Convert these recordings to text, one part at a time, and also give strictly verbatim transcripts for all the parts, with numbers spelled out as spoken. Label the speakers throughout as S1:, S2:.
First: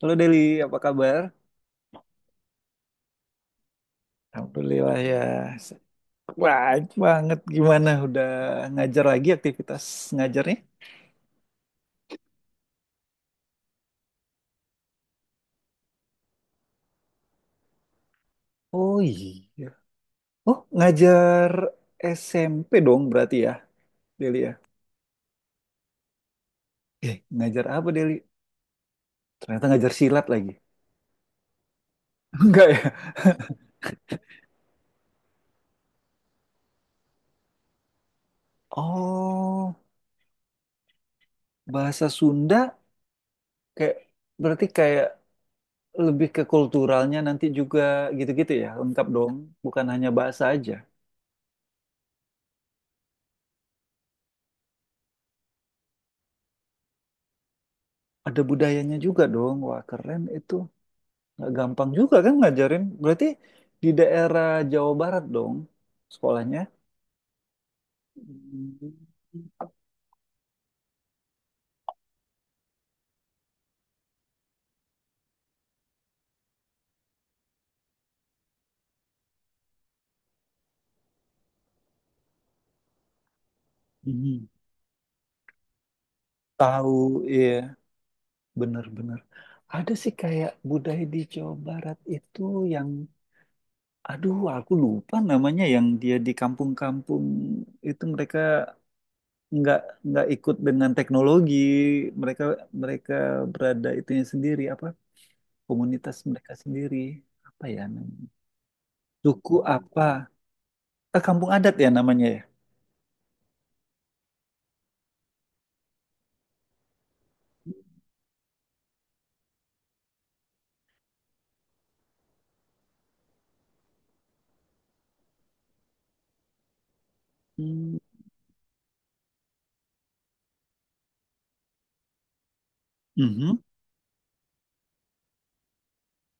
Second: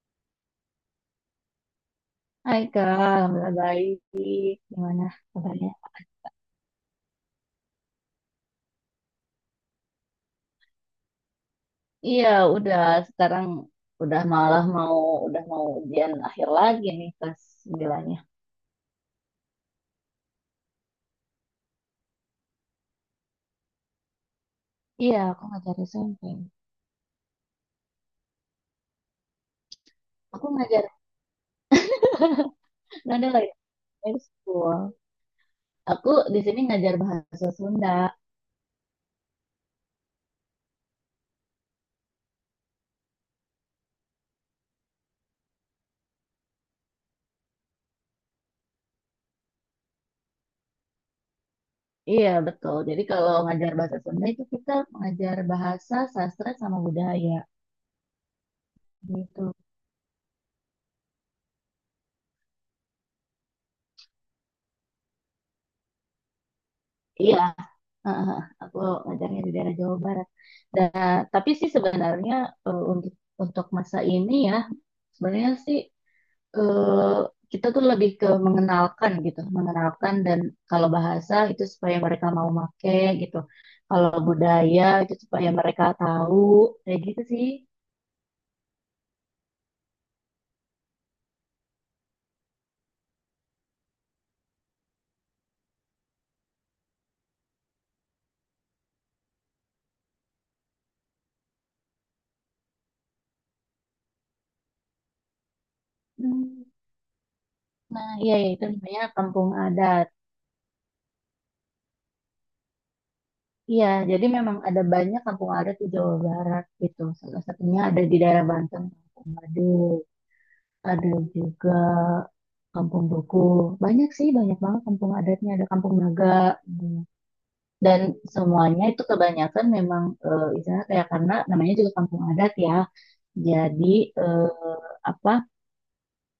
S1: Halo Deli, apa kabar?
S2: Hai Kak, Alhamdulillah baik.
S1: Alhamdulillah
S2: Gimana
S1: ya.
S2: kabarnya?
S1: Baik banget gimana udah ngajar lagi aktivitas ngajarnya?
S2: Iya, udah sekarang udah malah mau udah mau ujian akhir lagi nih kelas sembilan.
S1: Oh iya. Oh, ngajar S M P dong berarti ya, Deli ya.
S2: Iya, aku ngajar S M P.
S1: Eh, ngajar apa Deli? Ternyata ngajar silat
S2: Aku
S1: lagi.
S2: ngajar
S1: Enggak ya?
S2: nggak ada lagi High school. Aku di sini ngajar bahasa Sunda.
S1: Oh, bahasa Sunda kayak berarti kayak lebih ke kulturalnya nanti juga gitu-gitu ya, lengkap dong. Bukan hanya bahasa aja.
S2: Iya, betul. Jadi kalau ngajar bahasa Sunda itu kita mengajar bahasa, sastra sama budaya
S1: Ada budayanya juga
S2: gitu.
S1: dong. Wah, keren itu. Nggak gampang juga kan ngajarin. Berarti di daerah Jawa Barat dong sekolahnya.
S2: Iya, Ah, ah, ah. aku
S1: Hmm.
S2: ngajarnya di daerah Jawa Barat. Dan tapi sih sebenarnya eh, untuk untuk masa ini ya, sebenarnya sih eh, kita tuh lebih ke mengenalkan gitu, mengenalkan, dan kalau bahasa itu supaya mereka mau make gitu. Kalau
S1: Mhm.
S2: budaya itu supaya mereka tahu
S1: Tahu,
S2: kayak gitu sih.
S1: iya, bener-bener. Ada sih kayak budaya di Jawa Barat itu yang, aduh, aku lupa namanya yang dia di kampung-kampung itu mereka nggak nggak ikut dengan teknologi, mereka mereka berada itunya sendiri apa komunitas mereka
S2: Hmm.
S1: sendiri apa ya
S2: Nah,
S1: namanya?
S2: iya, iya, itu namanya kampung
S1: Suku apa?
S2: adat.
S1: Ah, kampung adat ya namanya, ya?
S2: Iya, jadi memang ada banyak kampung adat di Jawa Barat gitu. Salah satunya ada di daerah Banten. Waduh, ada juga kampung buku. Banyak sih, banyak banget kampung adatnya. Ada kampung naga. Hmm.
S1: Hmm,
S2: Dan semuanya itu kebanyakan memang, eh, istilahnya kayak karena namanya juga kampung adat ya.
S1: mhm.
S2: Jadi eh, apa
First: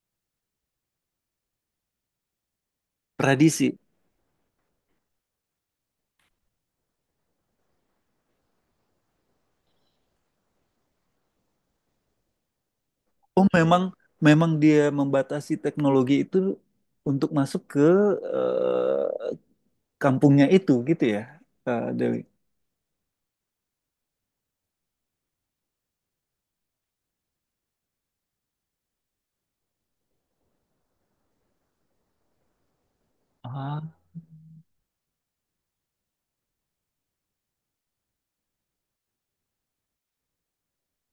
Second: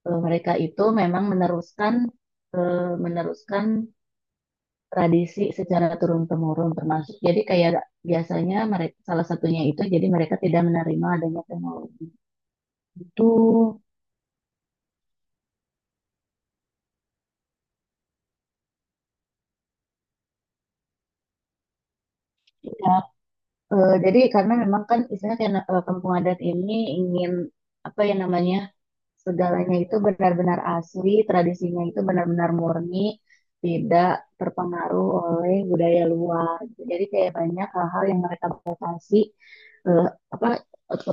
S2: eh, mereka itu memang meneruskan eh, meneruskan
S1: Tradisi.
S2: tradisi secara turun temurun termasuk. Jadi kayak biasanya mereka salah satunya itu jadi mereka tidak menerima adanya teknologi itu.
S1: Oh, memang memang dia membatasi teknologi itu untuk masuk ke eh, kampungnya itu gitu ya, Kak Dewi.
S2: Ya, Eh, jadi karena memang kan istilahnya kayak, eh, kampung adat ini ingin, apa ya namanya, segalanya itu benar-benar asli, tradisinya itu benar-benar murni,
S1: Ah,
S2: tidak terpengaruh oleh budaya luar. Jadi kayak banyak hal-hal yang mereka batasi, eh, apa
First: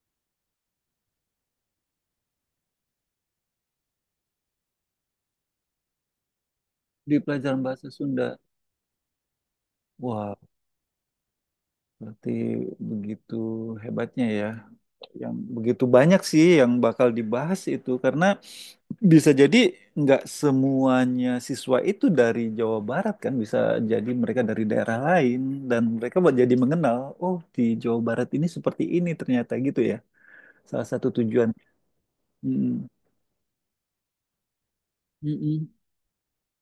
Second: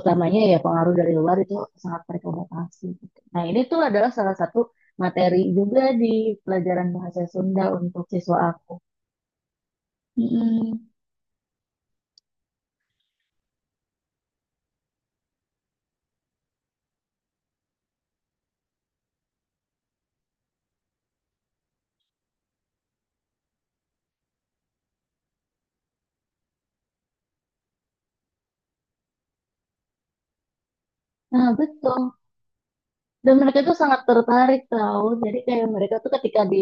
S2: utamanya ya pengaruh dari luar itu sangat mereka batasi gitu. Nah, ini tuh adalah salah satu materi juga di pelajaran
S1: di
S2: bahasa
S1: pelajaran
S2: Sunda
S1: bahasa
S2: untuk siswa
S1: Sunda.
S2: aku.
S1: Wah,
S2: Mm-mm.
S1: berarti begitu hebatnya ya. Yang begitu banyak sih yang bakal dibahas itu karena bisa jadi nggak semuanya siswa itu dari Jawa Barat kan, bisa jadi mereka dari daerah lain dan mereka buat jadi mengenal, oh di Jawa Barat ini seperti ini ternyata gitu ya. Salah satu tujuan.
S2: Nah betul.
S1: mm,
S2: Dan mereka tuh sangat tertarik tau, jadi kayak
S1: Mm-mm.
S2: mereka tuh ketika di,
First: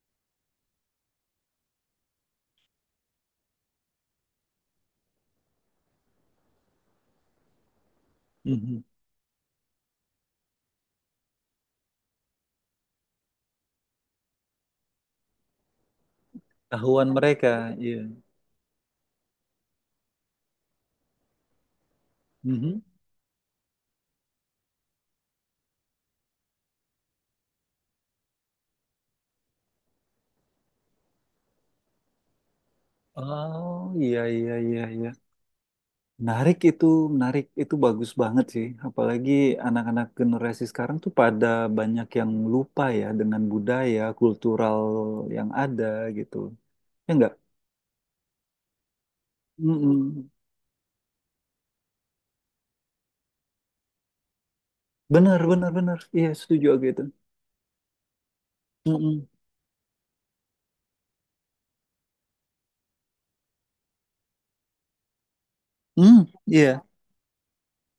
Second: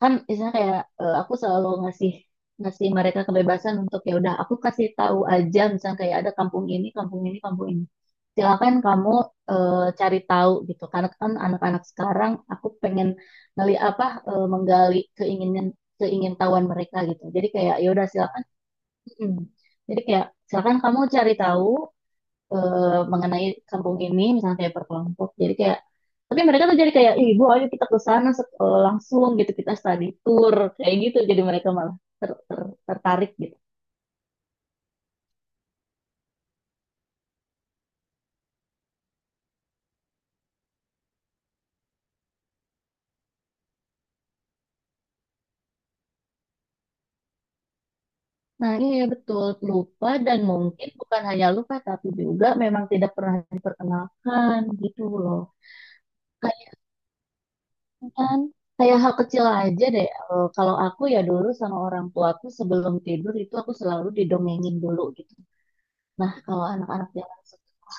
S2: kan misalnya kayak eh, aku selalu ngasih ngasih mereka kebebasan untuk, ya udah aku kasih tahu aja, misalnya kayak ada kampung ini, kampung ini, kampung ini, silakan
S1: Mhm.
S2: kamu eh, cari tahu gitu, karena kan anak-anak sekarang aku pengen ngeli apa eh, menggali keinginan keingintahuan mereka
S1: Tahuan
S2: gitu, jadi
S1: mereka,
S2: kayak ya
S1: iya.
S2: udah silakan. Mm. Jadi kayak silakan kamu cari tahu
S1: Mhm.
S2: eh, mengenai kampung ini, misalnya kayak perkelompok, jadi kayak tapi mereka tuh jadi kayak, ibu ayo kita ke sana sek- eh, langsung gitu, kita study tour kayak gitu, jadi mereka malah ter- ter- tertarik gitu.
S1: Oh iya iya iya iya. Menarik itu, menarik itu bagus banget sih. Apalagi anak-anak generasi sekarang tuh pada banyak yang lupa ya dengan budaya kultural yang ada gitu. Ya enggak?
S2: Nah iya, iya, betul, lupa
S1: Mm-mm.
S2: dan mungkin bukan hanya lupa tapi juga memang tidak pernah diperkenalkan gitu
S1: Benar,
S2: loh.
S1: benar, benar. Iya, setuju
S2: Kayaknya
S1: aku itu.
S2: kan kayak hal
S1: Mm-mm.
S2: kecil aja deh. Eh, kalau aku ya dulu sama orang tuaku sebelum tidur itu aku selalu didongengin dulu gitu.
S1: Mm,
S2: Nah kalau
S1: iya,
S2: anak-anak zaman sekarang,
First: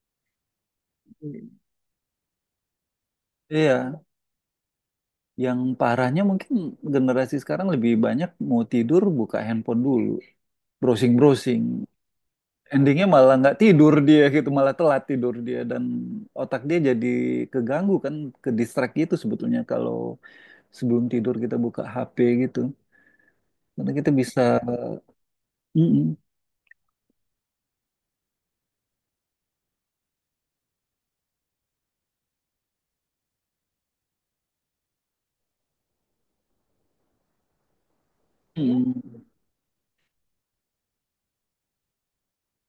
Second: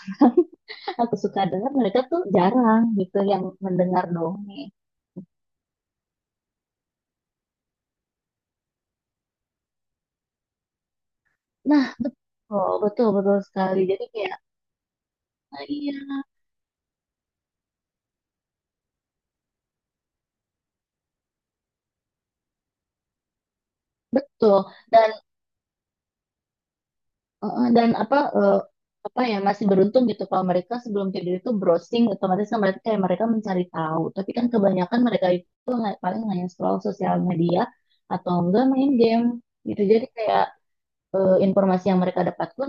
S2: aku suka dengar mereka tuh jarang gitu yang
S1: iya.
S2: mendengar dongeng.
S1: Yang parahnya mungkin generasi sekarang lebih banyak mau tidur buka handphone dulu, browsing-browsing.
S2: Nah, betul,
S1: Endingnya
S2: betul,
S1: malah
S2: betul
S1: nggak
S2: sekali.
S1: tidur
S2: Jadi
S1: dia
S2: kayak,
S1: gitu, malah telat tidur dia
S2: ah,
S1: dan
S2: iya,
S1: otak dia jadi keganggu kan, ke distract gitu sebetulnya kalau sebelum tidur kita buka H P gitu. Karena kita bisa,
S2: betul. Dan
S1: Mm-mm.
S2: eh, dan apa eh, apa ya masih beruntung gitu kalau mereka sebelum tidur itu browsing, otomatis kan mereka kayak mereka mencari tahu. Tapi kan kebanyakan mereka itu paling hanya scroll sosial media atau enggak main
S1: Mm-mm.
S2: game gitu. Jadi kayak eh, informasi yang mereka dapat pun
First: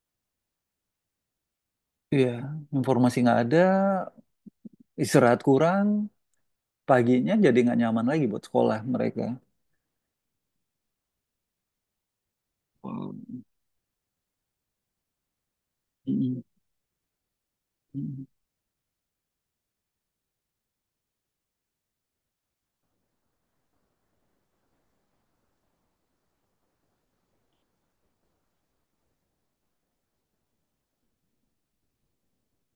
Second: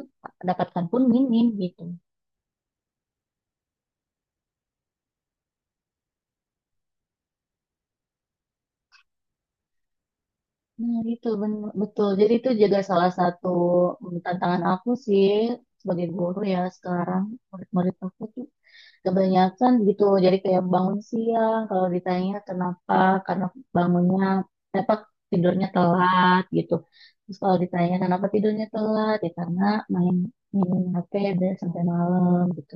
S2: dapatkan pun minim gitu.
S1: Iya, informasi nggak ada, istirahat kurang, paginya jadi nggak nyaman lagi buat sekolah mereka.
S2: Nah, itu bener, betul. Jadi itu juga salah
S1: Wow.
S2: satu mm, tantangan aku sih sebagai guru
S1: Mm-mm.
S2: ya sekarang, murid-murid aku tuh kebanyakan gitu. Jadi kayak bangun siang, kalau ditanya kenapa, karena bangunnya, apa tidurnya telat gitu. Terus kalau ditanya kenapa tidurnya telat, ya karena main main H P deh sampai malam gitu,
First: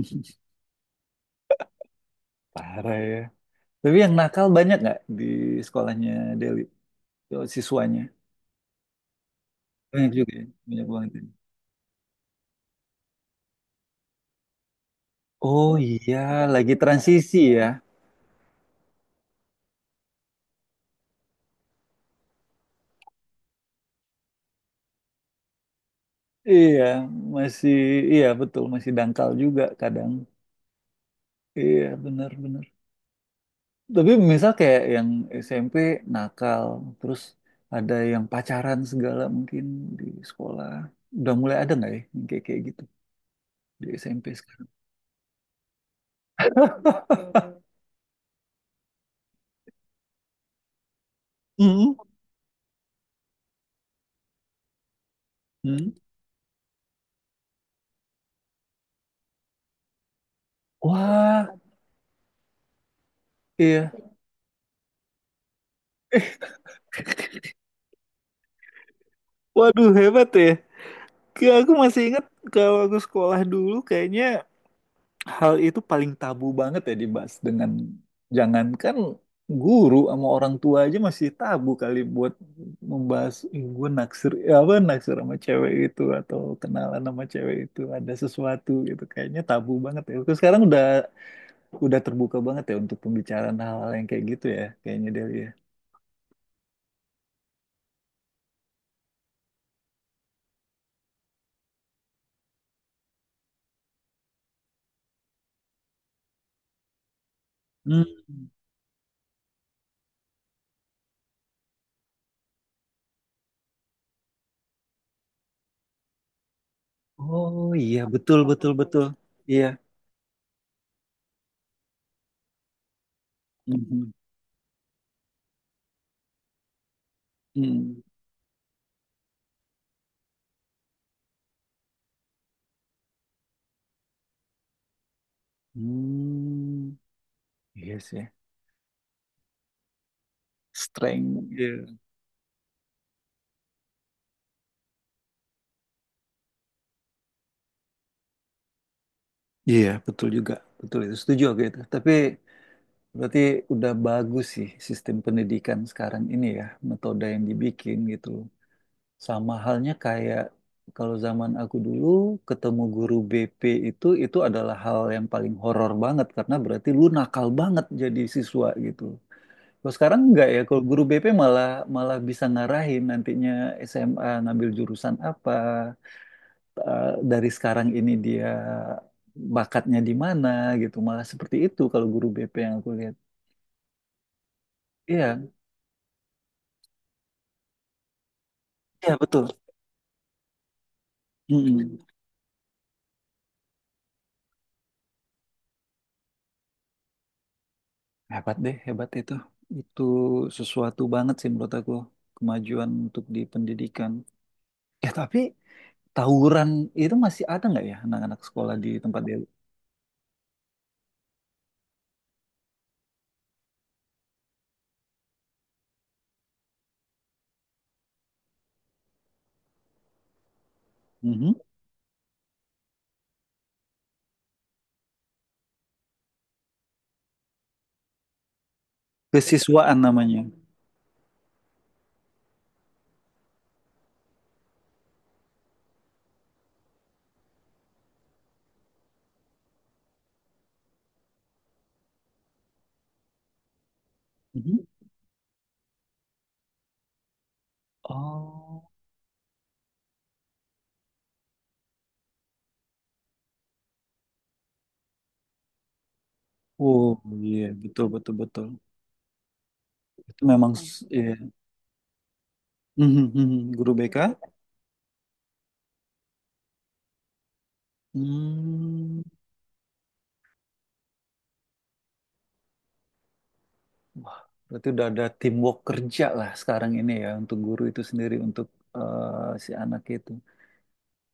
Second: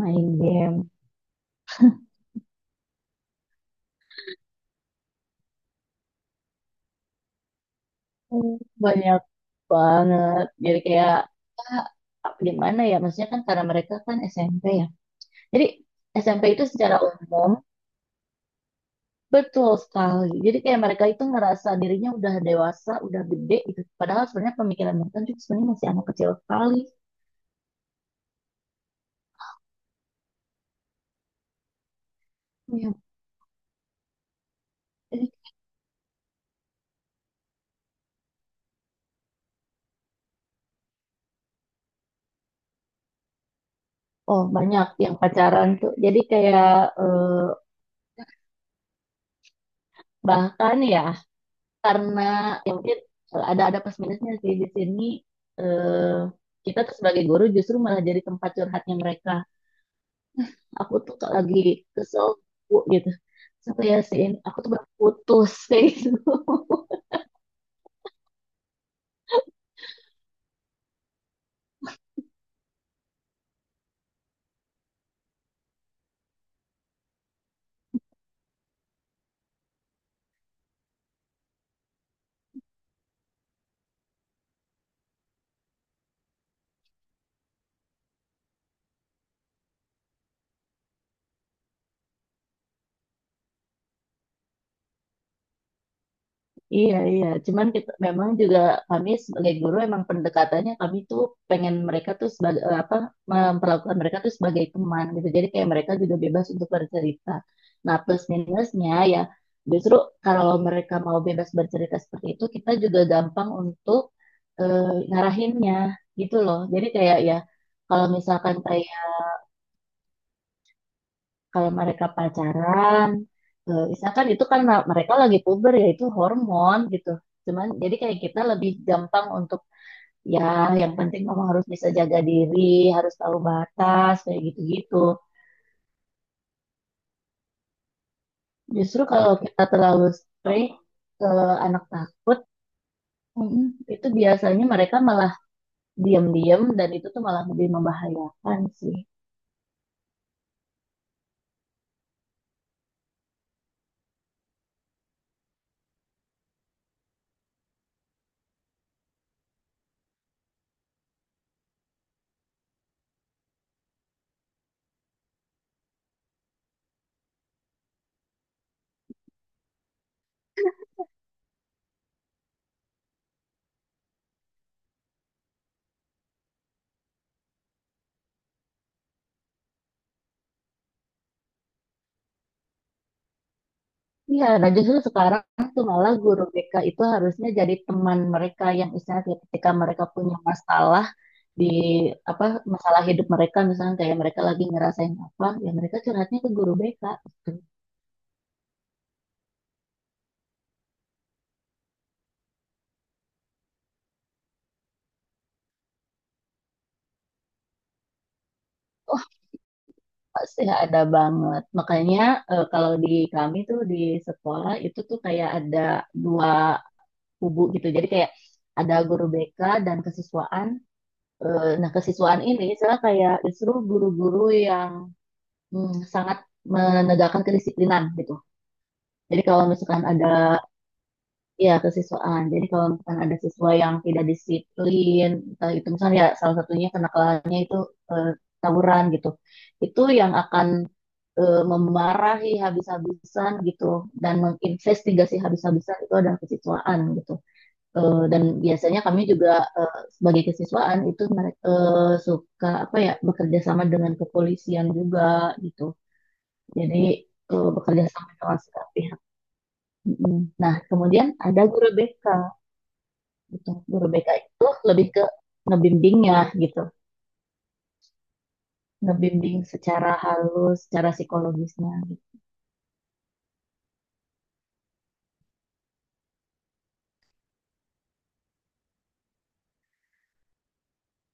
S2: main game.
S1: Parah ya. Tapi yang nakal banyak nggak di sekolahnya Deli? Oh, siswanya?
S2: Hmm, banyak
S1: Banyak juga
S2: banget.
S1: ya?
S2: Jadi
S1: Banyak banget,
S2: kayak
S1: ya?
S2: gimana ya? Maksudnya kan karena mereka kan S M P. Jadi
S1: Oh iya,
S2: S M P itu
S1: lagi
S2: secara
S1: transisi
S2: umum
S1: ya.
S2: betul sekali. Jadi kayak mereka itu ngerasa dirinya udah dewasa, udah gede gitu. Padahal sebenarnya pemikiran mereka tuh sebenarnya masih anak kecil sekali.
S1: Iya, masih, iya betul, masih dangkal juga kadang. Iya, benar-benar.
S2: Ya,
S1: Tapi misal kayak yang
S2: eh,
S1: S M P nakal, terus ada yang pacaran segala mungkin di sekolah. Udah mulai ada nggak ya yang kayak kayak gitu di S M P
S2: oh
S1: sekarang?
S2: banyak yang pacaran tuh. Jadi kayak eh, bahkan ya,
S1: Mm-mm.
S2: karena ya mungkin eh, ada ada plus minusnya sih di sini.
S1: Mm.
S2: eh, Kita tuh sebagai guru justru malah jadi tempat curhatnya mereka. Aku tuh
S1: Wah,
S2: lagi kesel Bu, gitu. Sampai
S1: iya.
S2: ya sih, aku tuh baru putus kayak gitu.
S1: Waduh, hebat ya. Kayak aku masih ingat kalau aku sekolah dulu kayaknya hal itu paling tabu banget ya dibahas dengan jangankan guru sama orang tua aja masih tabu kali buat membahas "Ih, gue naksir ya apa naksir sama cewek itu atau kenalan sama cewek itu ada sesuatu gitu kayaknya tabu banget ya. Terus sekarang udah udah terbuka banget ya untuk pembicaraan hal-hal yang kayak gitu ya kayaknya Delia.
S2: Iya, iya. Cuman kita memang juga, kami sebagai guru emang pendekatannya kami tuh pengen mereka tuh sebagai, eh, apa memperlakukan mereka tuh sebagai teman gitu. Jadi kayak mereka juga bebas untuk bercerita. Nah, plus
S1: Hmm.
S2: minusnya ya justru kalau mereka mau bebas bercerita seperti itu, kita juga gampang untuk eh, ngarahinnya gitu loh. Jadi kayak ya
S1: Oh iya,
S2: kalau
S1: betul
S2: misalkan
S1: betul betul.
S2: kayak,
S1: Iya.
S2: kalau mereka pacaran, eh,
S1: Mhm.
S2: misalkan itu kan ma- mereka lagi puber ya, itu hormon gitu, cuman jadi
S1: Mhm.
S2: kayak kita lebih gampang untuk, ya yang penting kamu harus bisa jaga diri, harus tahu batas, kayak gitu-gitu.
S1: Hmm. Iya sih.
S2: Justru kalau kita terlalu strict ke
S1: Strength. Iya.
S2: anak, takut mm, itu biasanya mereka malah diam-diam, dan itu tuh malah lebih membahayakan sih.
S1: Iya, betul juga. Betul itu. Setuju aku itu. Tapi berarti udah bagus sih sistem pendidikan sekarang ini ya, metode yang dibikin gitu. Sama halnya kayak kalau zaman aku dulu ketemu guru B P itu itu adalah hal yang paling horor banget karena berarti lu nakal banget jadi siswa gitu. Kalau sekarang enggak ya, kalau guru B P malah malah bisa ngarahin nantinya S M A ngambil jurusan apa, eh, dari sekarang ini dia bakatnya di mana gitu, malah seperti itu kalau guru B P yang aku lihat.
S2: Iya, nah justru
S1: Iya,
S2: sekarang tuh malah guru B K itu harusnya jadi teman mereka, yang
S1: iya
S2: istilahnya
S1: betul.
S2: ketika mereka punya masalah di,
S1: Mm-mm.
S2: apa masalah hidup mereka, misalnya kayak mereka lagi ngerasain apa ya, mereka curhatnya ke guru B K gitu.
S1: Hebat deh, hebat itu. Itu sesuatu banget sih menurut aku kemajuan untuk di pendidikan. Ya tapi tawuran itu masih ada nggak ya anak-anak sekolah di
S2: Wah,
S1: tempat dia?
S2: pasti ada banget, makanya eh, kalau di kami tuh di sekolah itu tuh kayak ada dua kubu gitu, jadi kayak ada guru B K dan kesiswaan.
S1: Mhm.
S2: Eh, nah, kesiswaan ini misalnya kayak justru guru-guru yang mm, sangat menegakkan kedisiplinan gitu, jadi kalau
S1: Kesiswaan
S2: misalkan ada,
S1: namanya.
S2: iya, kesiswaan. Jadi kalau misalkan ada siswa yang tidak disiplin, eh, itu misalnya ya salah satunya kenakalannya itu eh, tawuran gitu. Itu yang akan eh, memarahi habis-habisan gitu, dan
S1: Mhm.
S2: menginvestigasi habis-habisan itu adalah kesiswaan gitu. Eh, dan
S1: Oh.
S2: biasanya kami juga eh, sebagai kesiswaan itu, mere- eh, suka apa ya, bekerja sama dengan kepolisian juga gitu. Jadi
S1: Oh iya,
S2: eh, bekerja
S1: betul
S2: sama
S1: betul
S2: dengan
S1: betul
S2: segala pihak. Mm-mm.
S1: itu memang.
S2: Nah,
S1: Nah, s-
S2: kemudian
S1: iya.
S2: ada guru B K
S1: Mhm,
S2: gitu.
S1: mhm. Guru
S2: Guru
S1: B K
S2: B K
S1: guru
S2: itu lebih ke ngebimbingnya gitu,
S1: hmm.
S2: ngebimbing secara halus, secara psikologisnya. Gitu.
S1: Wah berarti udah ada teamwork kerja lah sekarang ini ya untuk guru itu sendiri untuk eh, si anak itu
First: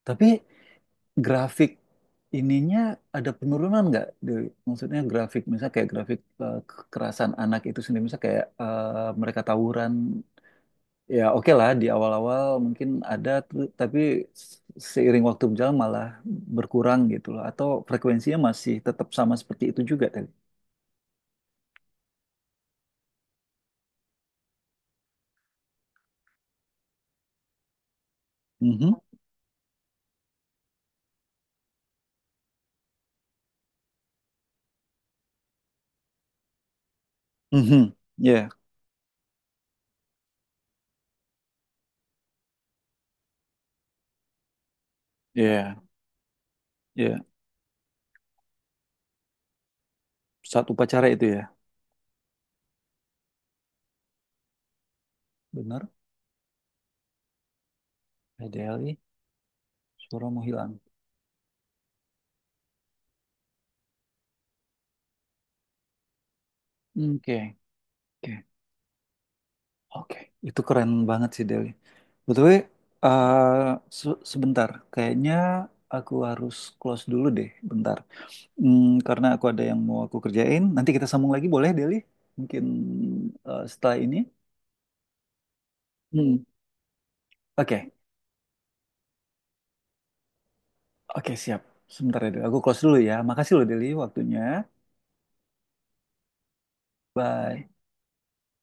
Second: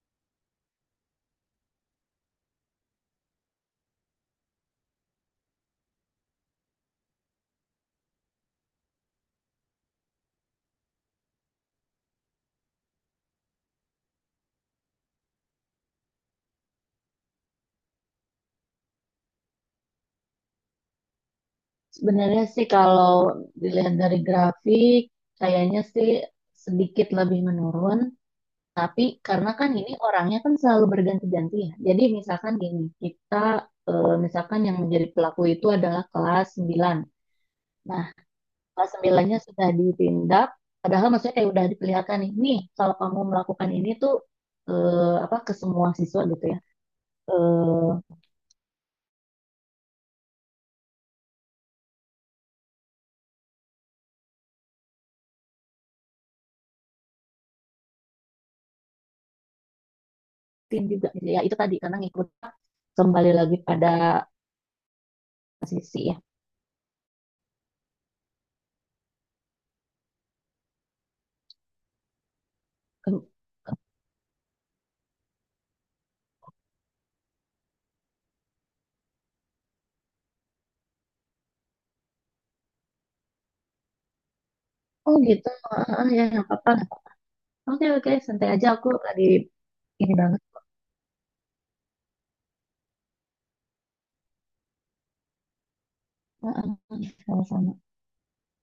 S1: tapi grafik ininya ada penurunan nggak Dewi? Maksudnya grafik misalnya kayak grafik eh, kekerasan anak itu sendiri misalnya kayak eh, mereka tawuran. Ya oke lah di awal-awal mungkin ada tu- tapi seiring waktu berjalan malah berkurang gitu loh atau frekuensinya masih tetap sama seperti itu juga tadi.
S2: Sebenarnya sih kalau dilihat dari grafik, kayaknya sih sedikit lebih menurun,
S1: Mhm.
S2: tapi karena kan ini orangnya kan selalu berganti-ganti ya. Jadi misalkan gini, kita eh, misalkan yang menjadi pelaku itu adalah kelas sembilan.
S1: Mhm.
S2: Nah,
S1: Ya,
S2: kelas sembilannya sudah ditindak, padahal maksudnya kayak udah diperlihatkan nih nih kalau kamu melakukan ini tuh, eh, apa ke
S1: ya,
S2: semua siswa gitu ya,
S1: ya.
S2: eh
S1: Saat upacara itu ya. Benar. P D L I suara mau hilang.
S2: tim juga gitu ya, itu tadi karena ngikut, kembali lagi pada sisi ya.
S1: Oke, oke. Oke. Itu keren banget sih Deli. Betul
S2: Kem-
S1: sebentar kayaknya aku harus close dulu deh bentar. Hmm, karena aku ada yang mau aku kerjain, nanti kita sambung lagi boleh, Deli? Mungkin eh, setelah ini.
S2: oh gitu. ah, ah, ya,
S1: Hmm.
S2: nggak apa-apa. Oke,
S1: Oke,
S2: oke, santai aja. Aku tadi ini banget.
S1: oke siap. Sebentar ya, Deli. Aku close dulu ya. Makasih loh, Deli, waktunya.
S2: Ah, ah, ah,
S1: Bye.
S2: sama-sama.